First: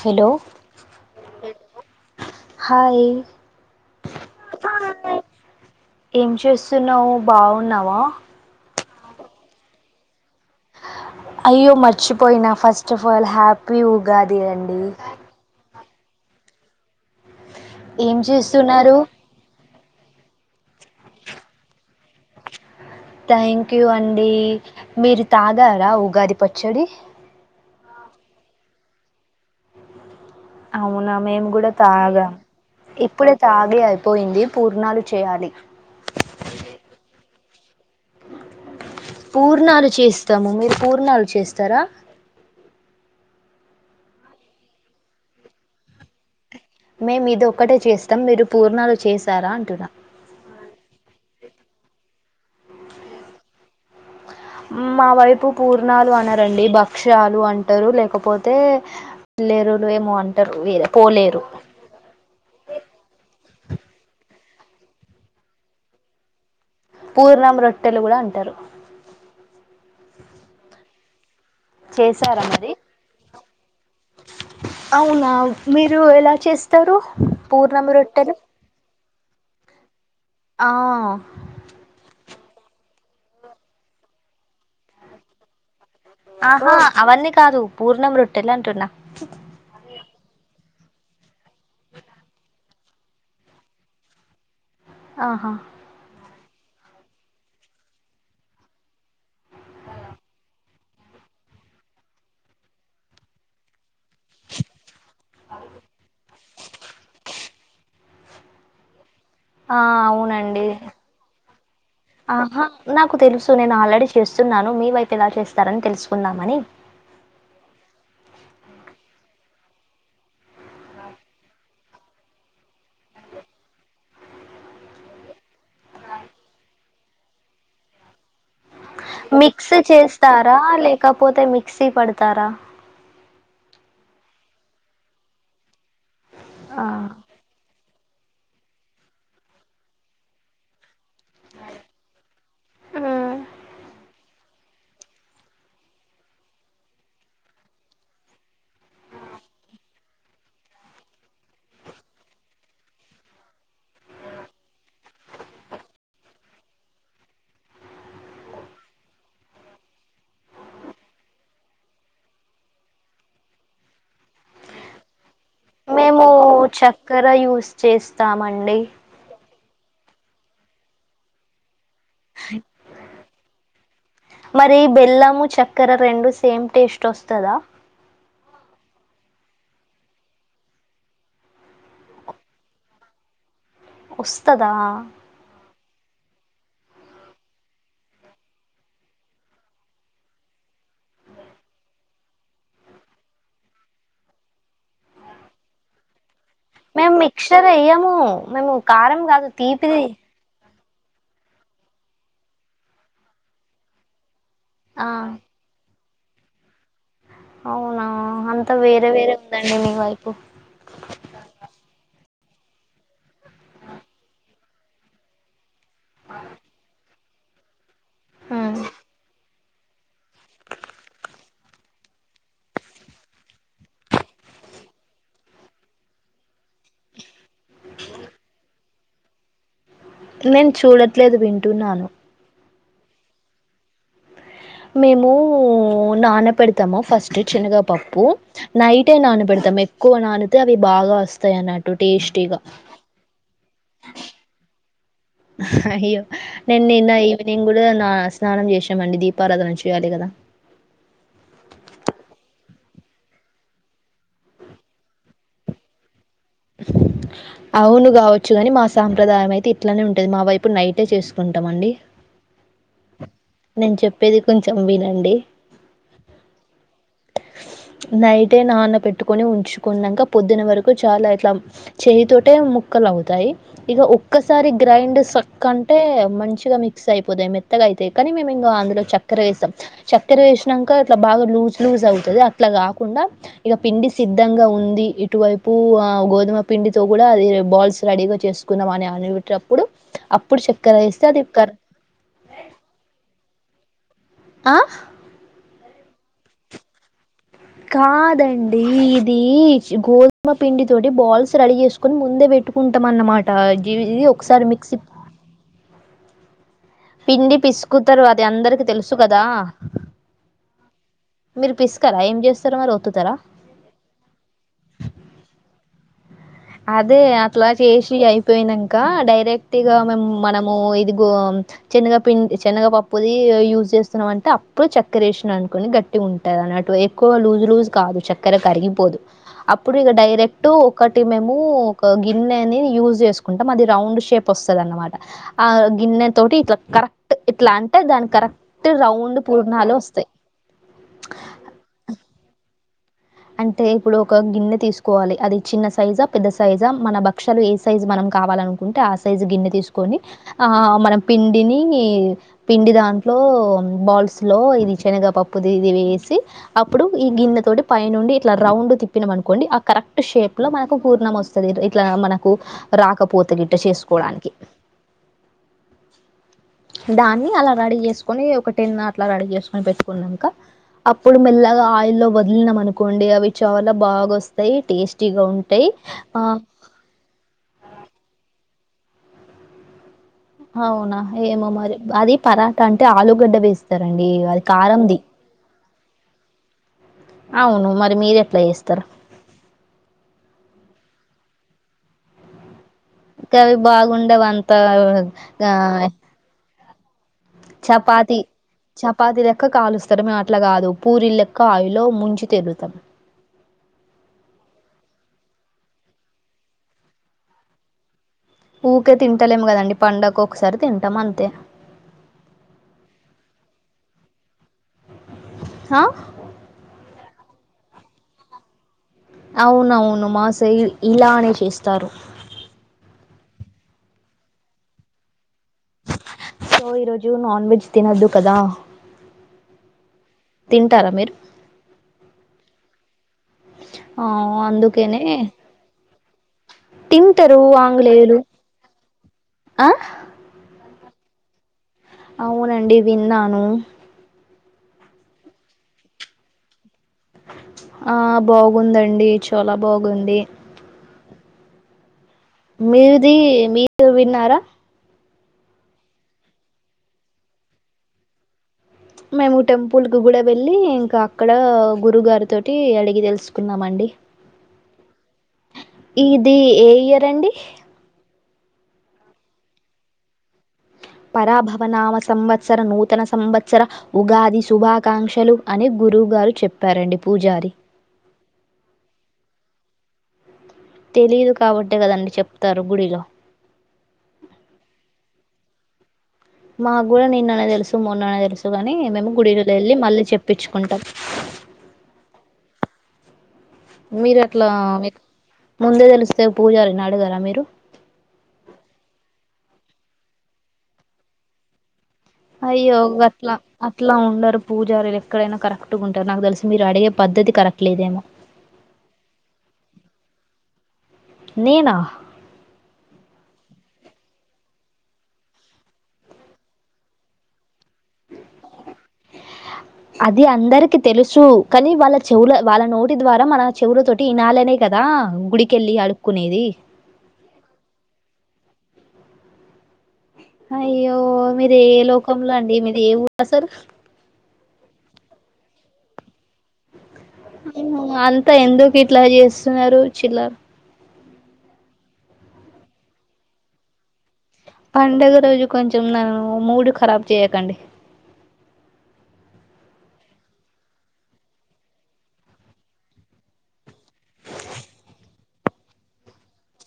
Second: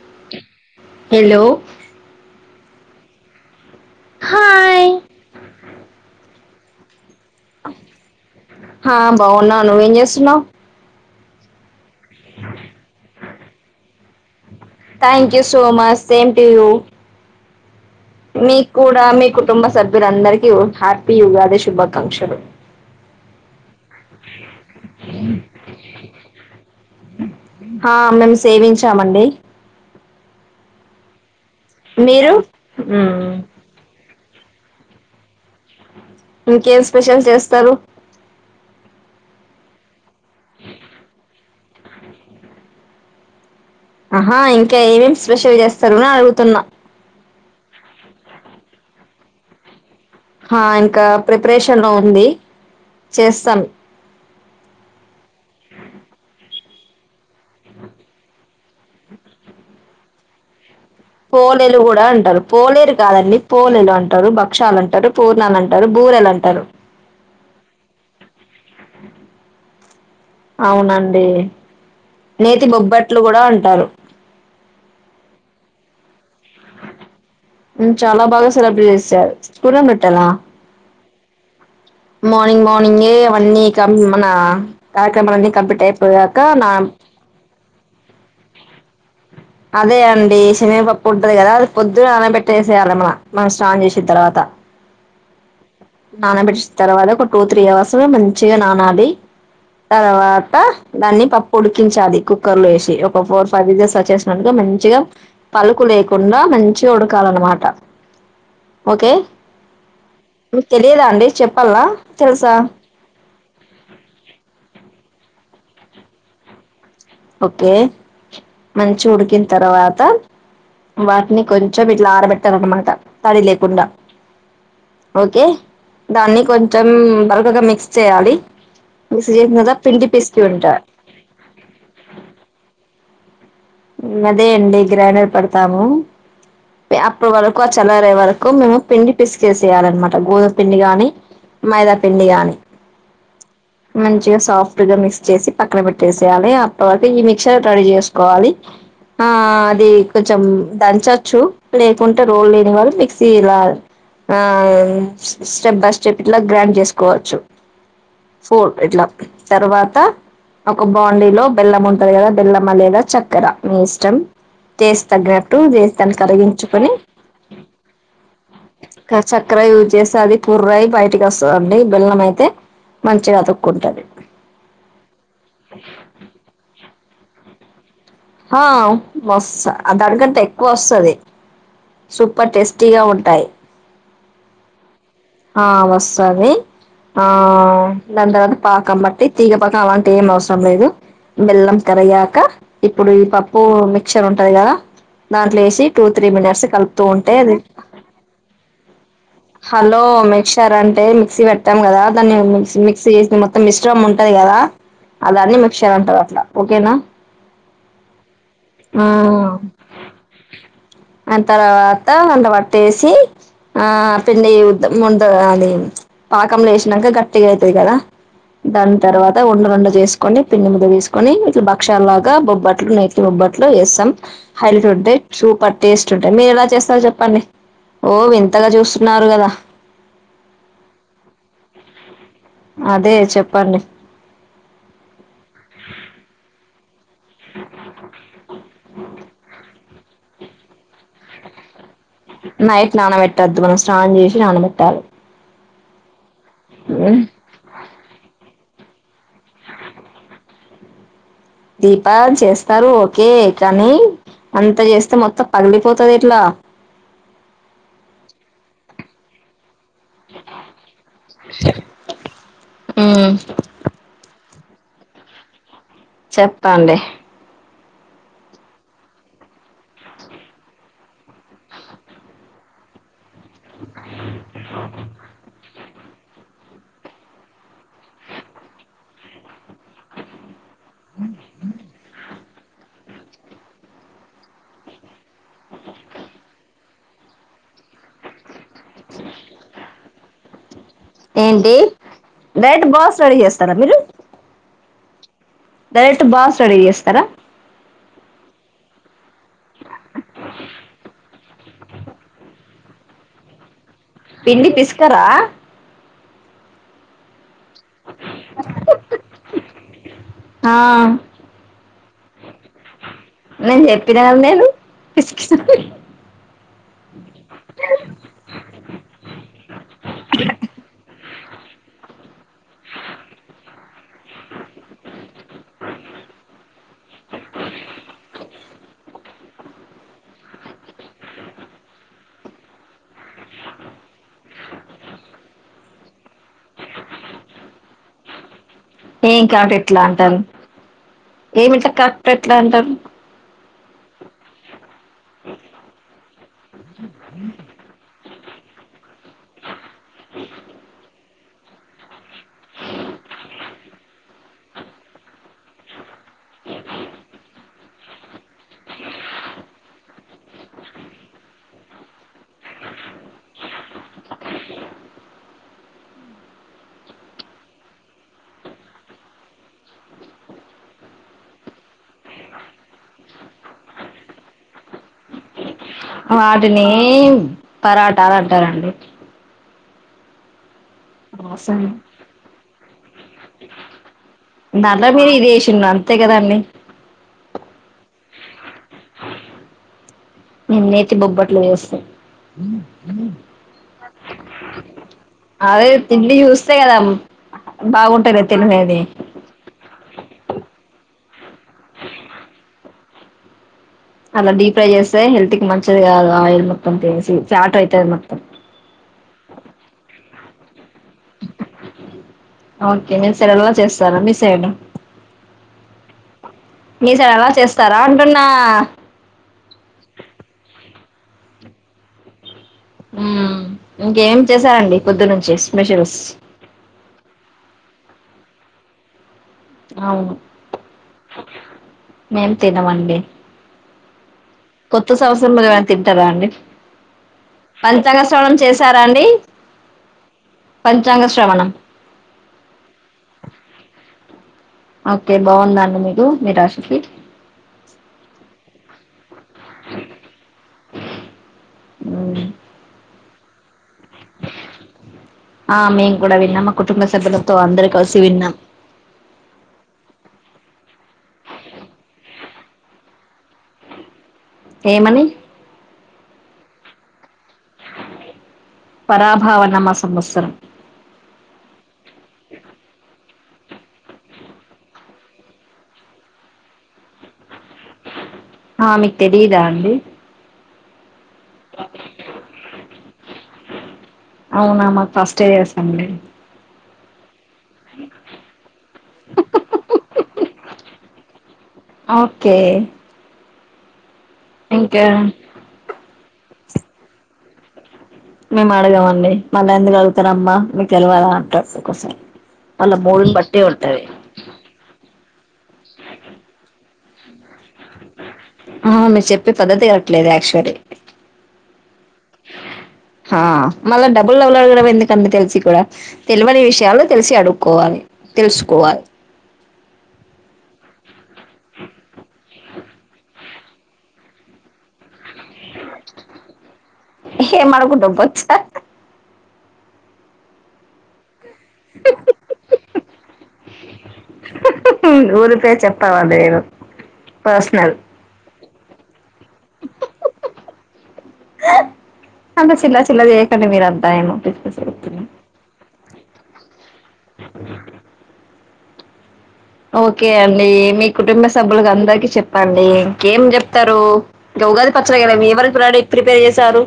Hello hello hi hi చేస్తున్నావ్ బావున్నావా ఆ బాగున్నాను నువ్వేం చేస్తున్నావ్ అయ్యో మర్చిపోయినా ఫస్ట్ ఆఫ్ ఆల్ హ్యాపీ ఉగా thank you so much same to you ఏం మీ చేస్తున్నారు కూడా మీ కుటుంబ సభ్యులందరిక హ్యాపీ ఉగాది శుభాకాంక్షలు థ్యాంక్ యూ అండి మీరు తాగారా ఉగాది పచ్చడి ఆ మేము సేవించామండి అవునా మేము కూడా తాగా మీరు మ్మ్. ఇప్పుడే తాగి అయిపోయింది పూర్ణాలు చేయాలి ఇంకేం స్పెషల్ చేస్తారు పూర్ణాలు చేస్తాము మీరు పూర్ణాలు చేస్తారా ఆహా ఇంకా ఏమేమి స్ప్రెషల్ చేస్తారు అని అడుగుతున్నా మేము ఇది ఒక్కటే చేస్తాం మీరు పూర్ణాలు చేశారా అంటున్నా ఇంకా ప్రిపరేషన్ ఉంది చేస్తాం మా వైపు పూర్ణాలు అనరండి భక్ష్యాలు అంటారు లేకపోతే పిల్లరులు ఏమో అంటారు వేరే పోలేరు పోలేలు కూడా అంటారు పోలేరు కాదండి పోలేలు అంటారు భక్షాలు అంటారు పూర్ణాలు అంటారు బూరెలు అంటారు పూర్ణం రొట్టెలు కూడా అంటారు అవునండి చేసారా నేతి మరి బొబ్బట్లు కూడా [unintelligible] అవునా మీరు ఎలా చేస్తారు పూర్ణం మ్మ్ చాలా రొట్టెలు బాగా [unintelligible] ఆ మార్నింగ్ మార్నింగ్ ఏ అవన్నీ కం మన కార్యక్రమలు అన్నీ కంప్లీట్ అయిపో ఆహా అవన్నీ కాదు పూర్ణం రొట్టెలు అంటున్నా అదే అండి సెనగ పప్పు ఉంటది కదా అది పొద్దున నాన పెట్టేసేయాలి మన మనం స్నాం చేసిన తర్వాత ఆహా నానబెట్టిసి తర్వాత ఒక టూ త్రీ అవర్స్ మంచిగా నానాలి తర్వాత దాన్ని పప్పు ఉడికించాలి కుక్కర్ లో వేసి ఒక ఫోర్ ఫైవ్ విజస్ వచ్చే అంటే మంచిగా పలుకు లేకుండా మంచిగా ఉడకాలన్నమాట ఓకే ఆ అవునండి మీకు తెలియదా అండి చెప్పాలా తెలుసా ఆహా నాకు తెలుసు నేను ఆల్రెడీ చేస్తున్నాను మీ వైపు ఏలా చేస్తారని తెలుసుకుందామని ఓకే మంచి ఉడికిన తర్వాత వాటిని కొంచెం ఇట్లా ఆరబెట్టాలనమాట తడి లేకుండా ఓకే దాన్ని కొంచెం బరకగా మిక్స్ చేయాలి. చేసిన మిక్స్ తర్వాత పిండి పిసికి చేస్తారా ఉంటా లేకపోతే మిక్సీ పడుత తర అదే అండి గ్రైండర్ పడతాము ఆ అప్పుడు వాళ్ళ కు చల్లరే వరకు మేము పిండి పిస్కేసేయాలన్నమాట గోధుమ పిండి గాని మైదాపిండి గాని మంచిగా సాఫ్ట్ టీలో మిక్స్ చేసి పక్కన పెట్టేసేయాలి అప్పటివరకు ఈ మిక్సర్ రెడీ చేసుకోవాలి ఆ అది కొంచెం దంచచ్చు లేకుంటే రోల్ లేని వాళ్ళు మిక్సీ ఇలా ఆ స్టెప్ బై స్టెప్ ఇట్లా గ్రైండ్ చేసుకోవచ్చు ఫోల్ ఇట్లా తర్వాత ఒక బాండీలో బెల్లం ఉంటది కదా బెల్లమా లేదా చక్కెర మీ ఇష్టం టేస్ట్ తగ్గర మేము చక్కెర యూస్ చేస్తామండి ఇక్కడ యూజ్ చేసి అది పుర్రయి బయటికి వస్త దండి మరి బెల్లము చక్కెర రెండు సేమ్ టేస్ట్ వస్తదా ఆ వస్సా అ దానికంటే ఎక్కువ వస్సది సూపర్ టేస్టీగా ఉంటాయి. వస్తదా ఆ వస్సావి ఆ దాని తర్వాత పాకం బట్టి తీగపాకం అలాంటి ఏం అవసరం లేదు బెల్లం కరిగాక ఇప్పుడు ఈ పప్పు మిక్చర్ ఉంటాయి కదా దాంట్లో ఏసీ టు త్రీ మినిట్స్ కలుపుతూ మేము ఉంటే అది మిక్స్చర్ యేయము మేము కారం కాదు హలో తీపిది మిక్చర్ అంటే మిక్సీ పెట్టాం కదా దాన్ని మిక్ మిక్సీ చేసంది మొత్తం మిష్ట్రం ఉంటది కదా ఆ అదన్ని మిక్చర్ అంటా. పోయ్ ట్ల తినా అవునా అంత ఆ వేరే వేరే ఉందండి మీ వైపు ఆ తర్వాత కొంత ట్టేసి ఆ పిండే ముండ అది పాకంలేసినక కట్ట తీ అయితే కదా ఉమ్ దాని తర్వాత ఉన్న రెండు చేసుకొని పిండి ముద్ద తీసుకని ఇట్ల బక్షాల లాగా బొబ్బట్లు నేతి బొబ్బట్లు వేస్తాం హైలైట్ ఉంటాయి సూపర్ టేస్ట్ ఉంటాయి మీరులా చేస్త చెప్పండి ఓ వింతగా చూస్తు నారు గదా నేను చూడట్లేదు వింటున్నాను అదే చెప్పండి మేము నాన పెడతాము ఫస్ట్ చెనగా పప్పు నైటే నానబెడు తం ఎక్కువ నానితే అవి బాగా వస్తాయి అన నైట్ నానబెట్టద్దు మనం స్నానం చేసి నానబెట్టాలి అయ్యో నేను నిన్న ఈవినింగ్ గూ దే నాన స్నానం చేశామండి దీపారాధన చేయాలి కదా దీపాన్ చేస్తారు ఓకే కానీ అంత చేస్తే మొత్తం పగిలిపోతాది అవును కావచ్చు కాని మాస్ సంప్రదాయమైతే అట్లనే ఉంటది మా వైపు నైటే చేసుకుంటాం అండి నేను చెప్పేది కొంచెం వినండి చెప్పండి నైటే నాన పెట్టుకొని ఉంచుకున్నంక పొద్దున వరకు చాలా ట్లం చెయ్యి తోటే ముక్కలౌ తాయి ఇగ ఒక్కసారి గ్రైండ్ సక్ అన్ టే మంచిగా మిక్స్ అయిపోతాయి మెత్తగా అయితాయి కానీ మేము ఇంకా అందులో చక్కెర వేసాం చక్కెర వేస్ నంక ఇట్లా బాగా లజ్ లూజ్ ఐతది ఇట్ల కాకుండా ఇక పిండి సిద్ధంగా ఉంది ఇటువైపు ఆ గోధుమ పిండితో కూడా అది బాల్స్ రెడీగా చేస్ కున్నాం అని అనీటప్పుడు అప్పుడు చెప్ ఏంటి రెడ్ బాస్ రెడీ చేస్తారా మీరు ఆ డైరెట్ బాస్ రెడీ చేస్తారా కాదండి ఇది గోధుమ పిండి తోటి బాల్స్ రెడీ చేసుకొని ముందే పెట్టుకుంటాం అన్నమాట ఇది ఒకసారి పిండి మిక్సీ పిసుకరా పిండి పిసుకుతరు అది అందరికీ తెలుసు కదా ఆ మీరు పిసుకరా ఏం చేస్తారు మరి ఓత్తుతారా నేను చెప్పినా కద నేను అదే అట్లా చేసి అయిపోయినం క డైరెక్ట్ గా మేం మనము ఇదిగో చెనగ పిండి చెనగ పప్పుది యూజ్ చేస్తున్నాం అంటే అప్పుడు చక్కెర ఏసినా అనుకోండి గట్టి ఉంటా అన్నట్టు ఎక్కువ లూజ్ లూజ్ కాదు చక్కెర కరిగిపోదు అప్పుడు ఇగ డైరెక్ట్ ఒక మేము ఒక గిన్నెని యూజ చేసుకుంటాం అది రౌండ్ షేప్ వస్తుంది అనమాట ఆ గిన్నె తోటి ఇట్లా కరెక్ట్ ఇట్లా అంటే దాని కరెక్ట్ రౌండ్ ఏం కాబట్టి పూర్ణాలు ఎట్లా వస్తాయి అంటారు ఏమింటా కాట్ ఎట్లా అంటారు అంటే ఇప్పుడు ఒక గిన్నె తీసుకోవాలి అది చిన్న సైజా పెద్ద సైజా మన భక్షలు ఏ సైజ్ మనం కావాలనుకుంట ఉంటే ఆశ సైజు గిన్నె తీసుకొని ఆ మనం పిండిని పిండి దాంట్లో బాల్స్లో ఇది శనగ పప్పుది ఇది వేసి అప్పుడు ఈ గిన్నెతోటి పైండి ఇట్లా రౌండ్ తిప్పినం అనుకోండి ఆ కరెక్ట్ షేప్ లో మనకు పూర్ణం వస్తుంది ఇట్లా మనకు రాకపోతుంది ఇట్ట చేసుకోడానికి దాన్ని అలా రెడీ చేసుకొని ఒక టెన్ అట్లా రెడీ చేసుకొని పెట్టుకున్నాక అప్పుడు మెల్లగా ఆయిల్లో వదిలిన అనుకోండి అవి చాల బాగా వస్తాయి టేస్టీగా ఉంటా వాటిని పరాటాలు అంటారండి అవునా ఏమో అసలు మరి అది పరాటా అంటే ఆలుగడ్డ వేస్తారండి అది దాంట్లో కారంది మీరు ఇది వేసిండ్రు అంతే కదండి అవును మరి మీరు ఎ ప్లేస్ నిన్నైయితే బొబ్బట్ వేస్త అవి బాగుండేవి అంతా ఆ చేయడం చపాతి చపాతి లెక్క కాలుస్తారు మేము అట్లా కాదు పూరీ లెక్క ఆయిలో ముంచి తిరుగుతాం అలా డీ ఫ్రై చేస్తే హెల్త్కి మంచిది ఆయిల్ మొత్తం తసి ఫ్యాట అవుతు మొత్తం ఊకే తింటలేం కదండి పండగ ఒకసారి తింట ఓకే నేను సర చేస్తా [inaudible] హా మీసారి అలా చేస్తారా అంటున్నా అవునవును మాసై ఇలానే చేస్తారు ఇంకేమి చేశారండి పొద్దు నుంచి సో ఈరోజు నాన్ వెజ్ తినద్దు క్కద అవును మేం తినమండి ఆ కొత్త అందుకనే సంవత్సరంలో ఏమైనా తింటారా అండి తింటరు పంచాంగ ఆంగ్లేయులు శ్రవణం చేసారా అండి ఆ పంచాంగ శ్రవణం అవునండి విన్నాను ఓకే బాగున్నాను మీకు మీ రాశికి ఆ బాగుందండి చాలా బాగుంది ఊ మీర్ ఇది మీరు విన్నారా ఆ మేము కూడా విన్నాము మా కుటుంబ సభ్యులతో అందరి కలిసి విన్నాం మేము టెంపుల్ కు కూడా వెళ్ళి ఇంకా అక్కడ గురువ్ గారి తోటి అడిగి తెలుసుకున్నామండి ఏమని ఇది ఏ ఇయర్ అండి పరాభావనామ సంవత్సరం పరాభవనామ సంవత్సరం నూతన సంవత్సర ఉగాది శుభాకాంక్షలు అని గురువ్ గారు చెప్పారండి పూజారి ఆ మీకు తెలియదా అండి తెలీదు కాబట్టే కదండి చెప్తారు గుడిలో టె ఏసింది మా గుర నిన్న నాకు తెలుసు మొన్ననే తెలుసు కాని మేము గుడి వెళ్ళి మళ్ళీ చెప్పించుకుంటాం ఓకే మీరు అట్లా ఇంకా మీక్ ముందే తెలిస్తే పూజారని అడుగరా మీరు మేము అడగమండి మళ్ళీ ఎందుకు అడుగుతారమ్మ మీకు తెల్వదా అంటారు ఒకోసారి అయ్యో గట్లా అట్లా ఉండరు పూజారు ఎక్కడైనా కరెక్ట్గా ఉంటారు నాకు తెలిసి మీరు అడిగే పద్ధతి కరెక్ట్ లేదేమో ఆ మీర్ చెప్పే పద్దతే అట్ ట్లేద్ అక్చ్యువల్లీ నేనా ఆ మళ్ళ డబ్బుల్ లవలవలడుగ ఎందుకు అని తెలిసి కూడా తెలివని విషయాల్లో తెలిసి అడుగు కోవాలి తెలుసుకోవాలి అది అందరికి తెలుసు కానీ వాళ్ళ చెవుల వాళ్ళ నోటి ద్వారా మన చెవుల తోటి ఇనాలనే కదా గుడికి ఏం ఆడుకుంటావ్ బొచ్చ అయ్యో మీరు ఏ లోకంలో అండి మీద్ ఏ ఊ అసలు ఊరు పే చెప్పవ నేను పర్సనల్ అంత ఎందుక్ ఇట్లా చేస్తున్నారు చిల్లర్ అంత చిలా చిలా చేయకండి మీరంతా ఏమో పిచ్చిగా చెప్తున్నారు పండుగ రోజు కొంచెం న మూడ్ ఖరాబ్ చేయకండి ఓకే అండి మీ కుటుంబ సభ్యులకు అందరికి చెప్పండి ఇంకేం చెప్తారు ఇగ ఉగాది పచ్చడిగద ఎవరు ప్రడి ప్రిపేర్ చేశారు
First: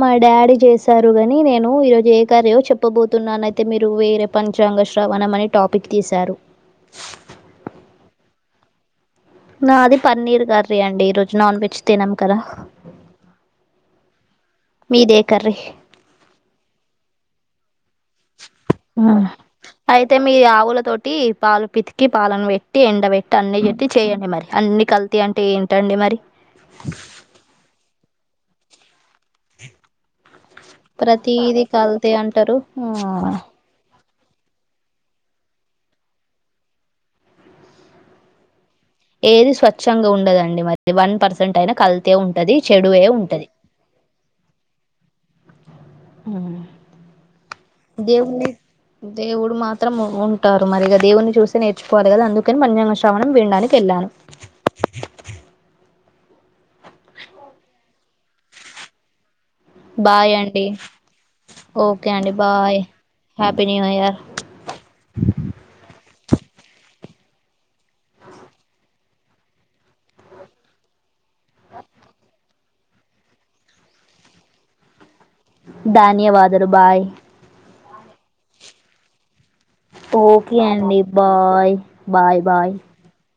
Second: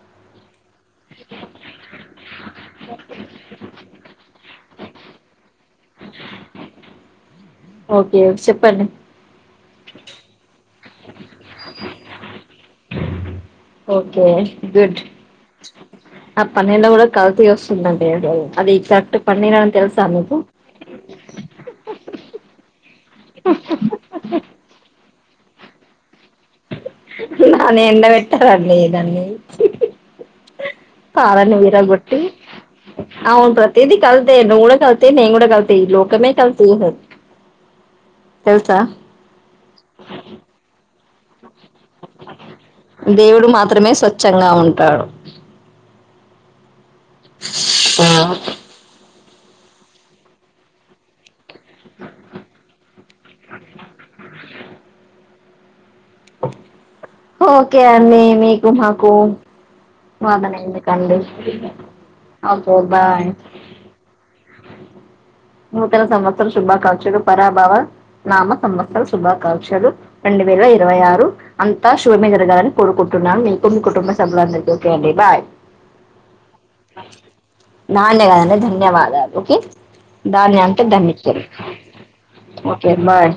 మా డాడీ చేశారు గాని నేను ఈరోజు ఏ కార్యో చెప్పబోతున్నానయితే మీరు వేరే పని జంగశ్రావణమని టాపిక్ తీశారు ప్పండి నాది పన్నిరు గాదు సరే అండి ఈ రోజు నాన్ వెజ్ తినం కదా ఓకే గుడ్ మీదే కర్రీ. ఆ పన్నీర్ లో గూడా కల్తీ వస్తుందం ఏదో అయితే మీ ఆవుల తోటి పాలు పితికి పాలను పెట్టి ఎండబట్టి అన్నీ చెతే చేయండి మరి అన్ని కల్తీ అంటే ఏంటండి మరి దాన్ని ఎండబట్టారు అండి దాన్ని పాలని ప్రతిది కల్తీ విరగగొట్టి అంటారు ఆ అవును ప్రతిది కల్తీ నువ్వు గూడా కల్తీ నేను గూడా కల్తీ ఈ లోకమే కల్తీ తెల్సా ఏది స్వచ్ఛంగా ఉండదండి మరి వన్ పర్సెంట్ అయినా కల్తీ ఉంటది చెడువే దేవుడు ఉంటది మాత్రమే స్వచ్ఛంగా ఉంటాడు ఆ దేవుంది దేవుడు మాత్రం ఉంటారు మరిగా దేవుని చూస్ నేర్చుకోవాలి గద అందుకని పంచాంగశ్రావణం వినడానికి వెళ్లాను [inaudible] ఓకే అండి మీకు మాకు బాయ్ అండి వాదనెందుకండి ఓకే అండి okay bye happy new year నూతన సంవత్సరాల శుభాకాంక్షలు పరాభవ నామ సంవత్సర శుభాకాంక్షలు రెండు వేల ఇరవై ఆరు అంతా శుభమే జరగాలని కోరుకుంటున్నాను మీకు మీ కుటుంబ సభ్యల అందరికి ఓకే అండి బాయ్ ధన్యవాదలు బాయ్ నాన్నే కద అండి ధన్యవాదాలు ఓకే ఓకే ధాన్య అంటే అండి ధన్యచరు bye bye bye okay bye